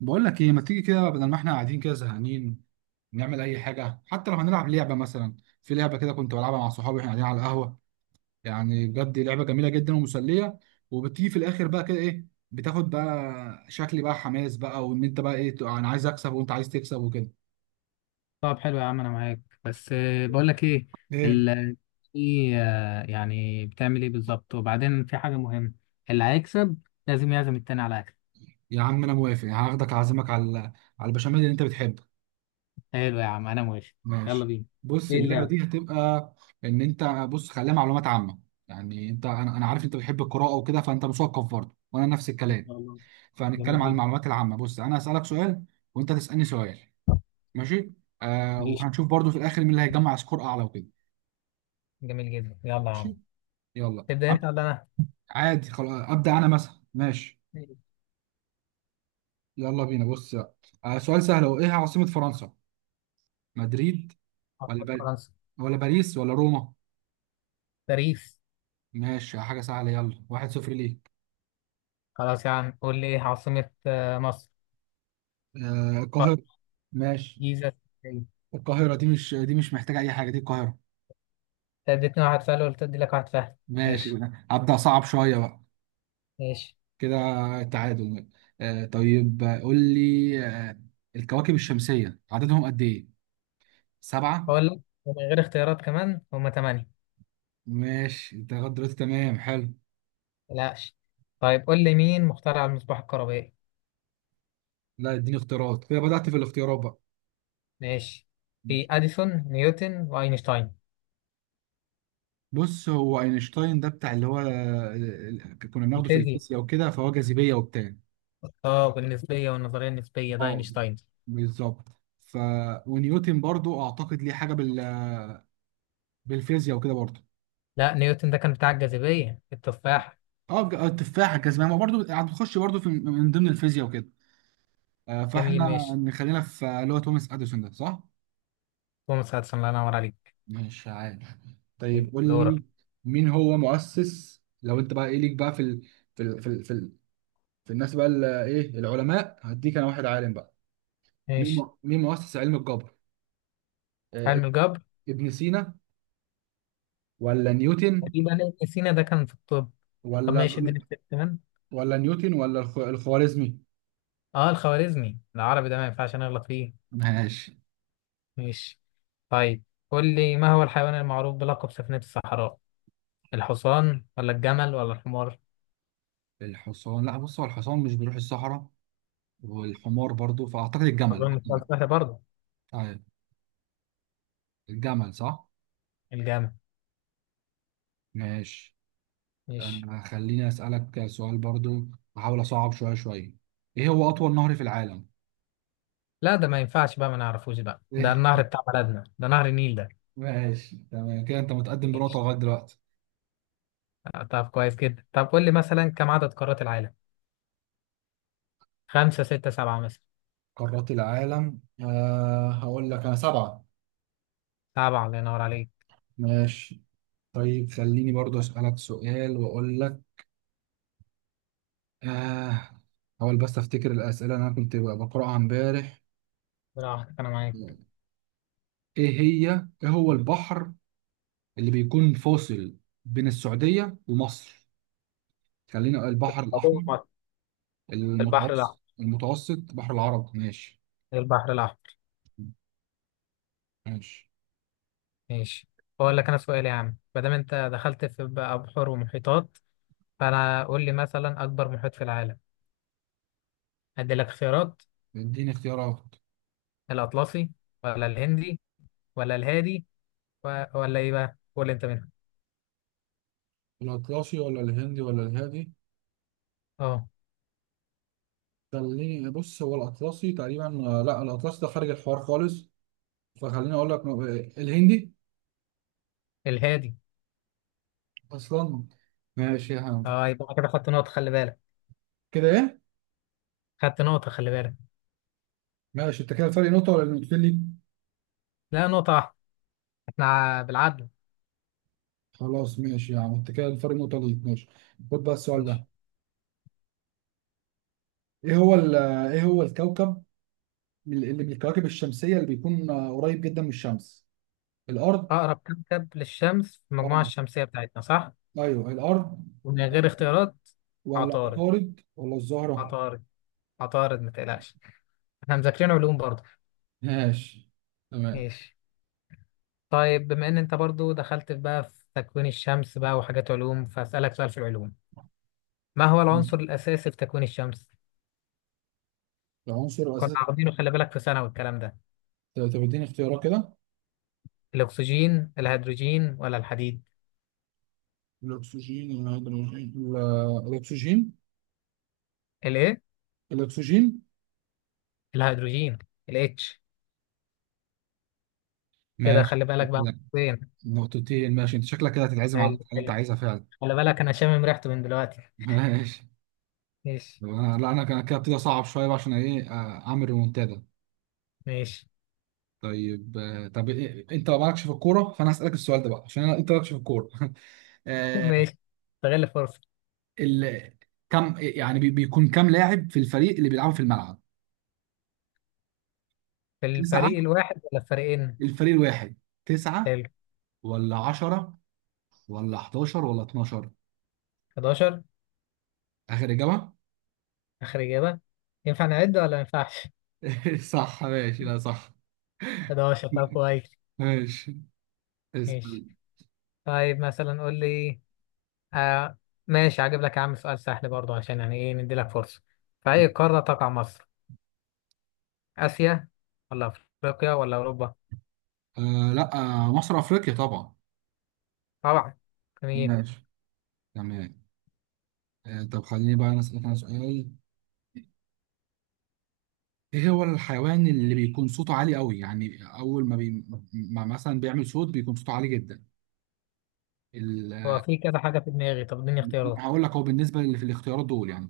بقول لك ايه، ما تيجي كده بدل ما احنا قاعدين كده زهقانين؟ نعمل اي حاجه، حتى لو هنلعب لعبه مثلا. في لعبه كده كنت بلعبها مع صحابي واحنا قاعدين على القهوه، يعني بجد لعبه جميله جدا ومسليه. وبتيجي في الاخر بقى كده ايه، بتاخد بقى شكل بقى حماس بقى، وان بقى ايه تبقى انا عايز اكسب وانت عايز تكسب وكده. طب حلو يا عم، انا معاك، بس بقول لك ايه؟ ايه ال في يعني بتعمل ايه بالظبط، وبعدين في حاجه مهمه. اللي هيكسب لازم يعزم التاني على اكل. يا عم، انا موافق، هاخدك اعزمك على البشاميل اللي انت بتحبه. حلو يا عم، انا موافق. يلا ماشي. بينا. بص ايه اللعبه اللعبه؟ دي هتبقى ان انت، بص خليها معلومات عامه. يعني انت، انا عارف انت بتحب القراءه وكده، فانت مثقف برضه وانا نفس ان الكلام. شاء الله. فهنتكلم جميل عن جدا. المعلومات العامة. بص، أنا هسألك سؤال وأنت تسألني سؤال. ماشي. آه، ماشي. وهنشوف برضو في الآخر مين اللي هيجمع سكور أعلى وكده. جميل جدا، يلا يا عم. ماشي. يلا تبدا انت أب... ولا انا؟ عادي، خلاص أبدأ أنا مثلا. ماشي، ماشي. يلا بينا. بص بقى. آه، سؤال سهل، هو إيه عاصمة فرنسا؟ مدريد ولا عاصمة بل... فرنسا؟ ولا باريس ولا روما؟ باريس. ماشي، حاجة سهلة، يلا واحد صفر ليك. خلاص يا عم، قول لي، ايه عاصمه مصر؟ آه، القاهرة. طب. ماشي. جيزه، إسكندرية. القاهرة دي مش محتاجة أي حاجة، دي القاهرة. انت اديتني واحد سؤال وقلت ادي لك واحد، فهد. ماشي، ماشي. أبدأ صعب شوية بقى ماشي. كده. تعادل. آه طيب، قول لي، الكواكب الشمسية عددهم قد إيه؟ سبعة؟ اقول لك، ومن غير اختيارات كمان، هما ثمانيه. ماشي، أنت لغاية دلوقتي تمام، حلو. متقلقش. طيب قول لي، مين مخترع المصباح الكهربائي؟ لا، اديني اختيارات كده، بدأت في الاختيارات بقى. ماشي. في اديسون، نيوتن، واينشتاين. بص، هو اينشتاين ده بتاع اللي هو كنا بناخده في الفيزياء. الفيزياء وكده، فهو جاذبية وبتاع. اه، بالنسبيه والنظريه النسبيه ده اه، اينشتاين. بالظبط. ف ونيوتن برضو اعتقد ليه حاجة بالفيزياء وكده برضو. لا، نيوتن ده كان بتاع الجاذبيه، التفاح. اه، التفاحة الجاذبية، ما برضو هتخش برضو في من ضمن الفيزياء وكده. جميل، فاحنا ماشي. نخلينا في اللي هو توماس اديسون، ده صح؟ توماس اديسون، الله ينور عليك. مش عارف. طيب، طيب قول دورك. لي، مين هو مؤسس، لو انت بقى ايه ليك بقى في في ال... في ال... في, ال... الناس بقى ال- ايه العلماء، هديك انا واحد عالم بقى. مين ماشي. مين مؤسس علم الجبر؟ آه، علم اب- الجبر؟ ابن سينا ولا نيوتن تقريبا ابن سينا ده كان في الطب. طب ولا ماشي، اديني اختيار كمان. ولا نيوتن ولا الخوارزمي؟ اه، الخوارزمي العربي ده ما ينفعش نغلط فيه. ماشي. ماشي. طيب قول لي، ما هو الحيوان المعروف بلقب سفينة الصحراء؟ الحصان ولا الجمل ولا الحمار؟ الحصان، لا، بص هو الحصان مش بيروح الصحراء، والحمار برضو، فاعتقد الجمل. اظن السؤال سهل برضه. طيب، الجمل صح؟ الجمل. ماشي. ماشي. آه، خليني أسألك سؤال برضو، أحاول أصعب شوية. إيه هو أطول نهر في العالم؟ لا، ده ما ينفعش بقى ما نعرفوش بقى، ده إيه؟ النهر بتاع بلدنا، ده نهر النيل ده. ماشي، تمام كده، أنت متقدم بنقطة ماشي. لغاية دلوقتي. طب كويس جدا، طب قول لي مثلا، كم عدد قارات العالم؟ خمسة، ستة، سبعة مثلا؟ قارات العالم، أه هقول لك أنا سبعة. سبعة، الله ينور عليك. ماشي. طيب خليني برضو أسألك سؤال وأقول لك. أه، هحاول بس أفتكر الأسئلة اللي أنا كنت بقرأها إمبارح. لا واحد، انا معاك. إيه هي، إيه هو البحر اللي بيكون فاصل بين السعودية ومصر؟ خلينا بس البحر الأحمر، الموضوع مهم. البحر الاحمر. المتوسط، بحر العرب. ماشي. البحر الاحمر. ماشي، ماشي. اقول لك انا سؤال يا عم، ما دام انت دخلت في بقى بحور ومحيطات، فانا قول لي مثلا، اكبر محيط في العالم؟ هدي لك خيارات. اديني اختيارات. الاطلسي، ولا الهندي، ولا الهادي، ولا ايه بقى؟ قول انت منها. الأطلسي ولا الهندي ولا الهادي؟ اه، خليني، بص، هو الأطلسي تقريبا، لا، الأطلسي ده خارج الحوار خالص، فخليني أقول لك الهندي الهادي. أصلا. ماشي يا عم. اه يبقى أنا كده خدت نقطة، خلي بالك. كده إيه؟ خدت نقطة، خلي بالك. ماشي، أنت كده الفرق نقطة ولا نقطتين ليك؟ لا، نقطة واحدة. احنا بالعدل. خلاص ماشي يا عم، أنت كده الفرق نقطة ليك، ماشي. خد بقى السؤال ماشي. ده. إيه هو ال- إيه هو الكوكب اللي من الكواكب الشمسية اللي بيكون قريب جدا من الشمس؟ الأرض؟ أقرب كوكب للشمس في المجموعة آه، الشمسية بتاعتنا، صح؟ ايوه الارض، ومن غير اختيارات. ولا عطارد. عطارد ولا الزهرة. عطارد. عطارد، ما تقلقش. احنا مذاكرين علوم برضه. ماشي، تمام. ماشي. طيب بما ان انت برضه دخلت بقى في تكوين الشمس بقى وحاجات علوم، فأسألك سؤال في العلوم. ما هو العنصر الأساسي في تكوين الشمس؟ العنصر كنا الاساسي، واخدينه، خلي بالك، في ثانوي الكلام ده. طب اديني اختيارات كده. الاكسجين، الهيدروجين، ولا الحديد؟ الأكسجين، الهيدروجين، الاكسجين، الايه؟ الاكسجين. الهيدروجين. الاتش. كده ماشي، خلي بالك بقى تمام. فين. نقطتين ماشي، انت شكلك كده هتتعزم على حلو. اللي انت حلو. عايزها فعلا. خلي بالك، انا شامم ريحته من دلوقتي. ماشي. ماشي. طب انا، لا كان كده ابتدي اصعب شويه بقى عشان ايه، اعمل ريمونتادا. ماشي. طيب، طب إيه؟ انت مالكش في الكوره، فانا هسالك السؤال ده بقى عشان انت مالكش في الكوره. ماشي. استغل الفرصه. ال... كم يعني بيكون كم لاعب في الفريق اللي بيلعبوا في الملعب؟ في تسعة، الفريق الواحد ولا الفريقين؟ الفريق الواحد تسعة، حلو. ولا عشرة ولا 11 ولا 12؟ 11. آخر إجابة. اخر اجابه. ينفع نعد ولا ما ينفعش؟ صح، ماشي، لا صح. 11. طب كويس. ماشي، ماشي. اسأل. طيب مثلا قول لي. آه ماشي، هجيب لك يا عم سؤال سهل برضه، عشان يعني ايه ندي لك فرصه. في اي قاره تقع مصر؟ اسيا، ولا افريقيا، ولا اوروبا؟ آه لا، آه مصر أفريقيا طبعا. طبعا. تمام. ماشي، تمام. آه طب خليني بقى أنا أسألك أنا سؤال. إيه هو الحيوان اللي بيكون صوته عالي قوي، يعني أول ما، ما مثلا بيعمل صوت بيكون صوته عالي جدا؟ ال... هو في كذا حاجة في دماغي، طب اديني اختيارات. هقول لك، هو بالنسبة اللي في الاختيارات دول يعني،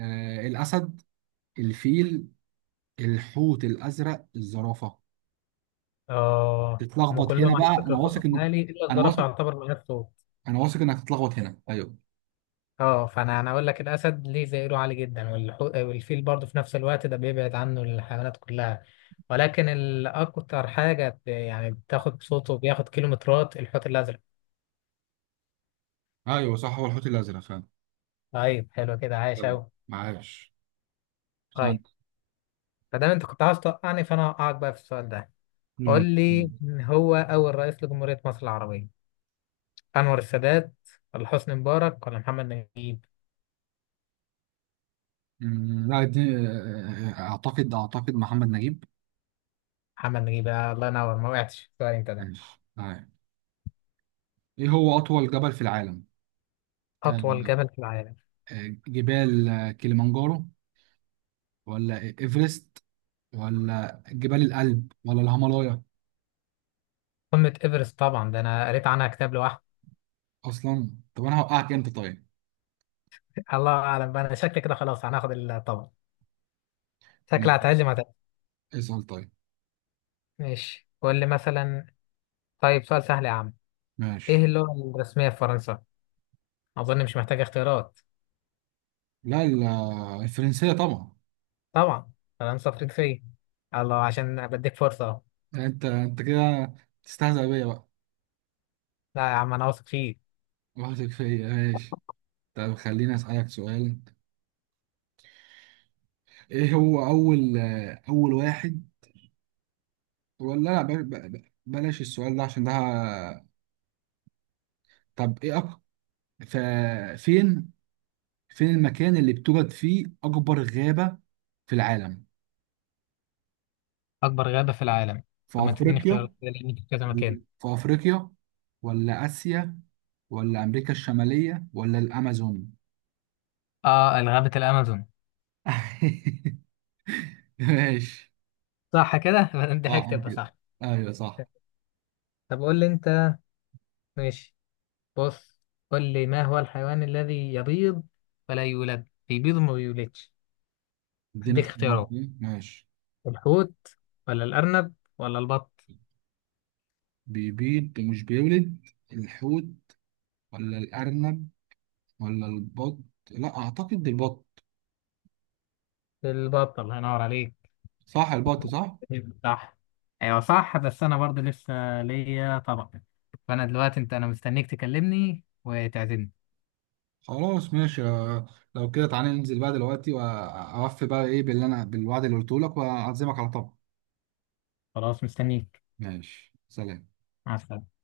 آه، الأسد، الفيل، الحوت الأزرق، الزرافة. اه، هما تتلخبط هنا كلهم على بقى، أنا فكرة صوتهم واثق إنك، عالي إلا أنا الزرافة، واثق يعتبر من غير صوت. أنا واثق إنك هتتلخبط هنا، أيوه. اه، فأنا أقول لك، الأسد ليه زئيره عالي جدا، والفيل برضه في نفس الوقت ده بيبعد عنه الحيوانات كلها. ولكن الأكتر حاجة، يعني بتاخد صوته، بياخد كيلومترات، الحوت الأزرق. ايوه صح، هو الحوت الازرق فعلا. طيب حلو كده، عايش يلا، أوي. معاش طيب. سنت. فدام أنت كنت عاوز توقعني، فأنا هوقعك بقى في السؤال ده. قول نعم. لي، من هو أول رئيس لجمهورية مصر العربية؟ أنور السادات، ولا حسني مبارك، ولا محمد نجيب؟ أمم، لا دي، آه، أعتقد، محمد نجيب. محمد نجيب. الله ينور، ما وقعتش سؤال أنت ده. ماشي، تمام. إيه هو أطول جبل في العالم؟ أطول آه، جبل في العالم؟ جبال، كليمانجارو ولا إيفرست ولا جبال الألب ولا الهيمالايا؟ قمة إيفرست طبعا، ده أنا قريت عنها كتاب لوحدي. أصلا طب أنا هوقعك أنت، طيب الله أعلم بقى، أنا شكلي كده خلاص هناخد الطبعا. شكلي هتعزم، هتعزم. اسأل. طيب ماشي، قول لي مثلا. طيب سؤال سهل يا عم. إيه ماشي. اللغة الرسمية في فرنسا؟ أظن مش محتاج اختيارات. لا ال- الفرنسية طبعا. طبعا. فرنسا فرنسية. الله، عشان بديك فرصة أهو. يعني انت كده تستهزأ بيا بقى. لا يا عم، أنا واثق فيه. واثق فيا، ماشي. طب خليني اسألك سؤال. ايه هو اول، اول واحد ولا لا ب- ب- بلاش السؤال ده عشان ده، ه- طب ايه أك... ف... فين فين المكان اللي بتوجد فيه اكبر غابة في العالم؟ أكبر غابة في العالم؟ في طب ما تديني افريقيا؟ اختيارات، لأن في كذا مكان. في افريقيا ولا اسيا ولا امريكا الشمالية ولا الامازون؟ غابة الأمازون. ماشي. صح كده. دي صح حاجة تبقى كده، صح. ايوه صح. طب قول لي انت. ماشي. بص. قول لي، ما هو الحيوان الذي يبيض ولا يولد، بيبيض وما بيولدش؟ اديني هديك اختيارات اختيارات. كده. ماشي. الحوت، ولا الأرنب، ولا البط؟ بيبيض ومش بيولد، الحوت ولا الارنب ولا البط؟ لا، اعتقد البط. البط، الله ينور عليك. صح، البط، صح. صح. ايوه صح، بس انا برضه لسه ليا طبق. فانا دلوقتي انا مستنيك تكلمني وتعزمني. خلاص ماشي، آه، لو كده تعالى ننزل بقى دلوقتي واوفي بقى ايه باللي انا، بالوعد اللي قلته لك، واعزمك على طبق. خلاص، مستنيك. ماشي، سلام. مع السلامة.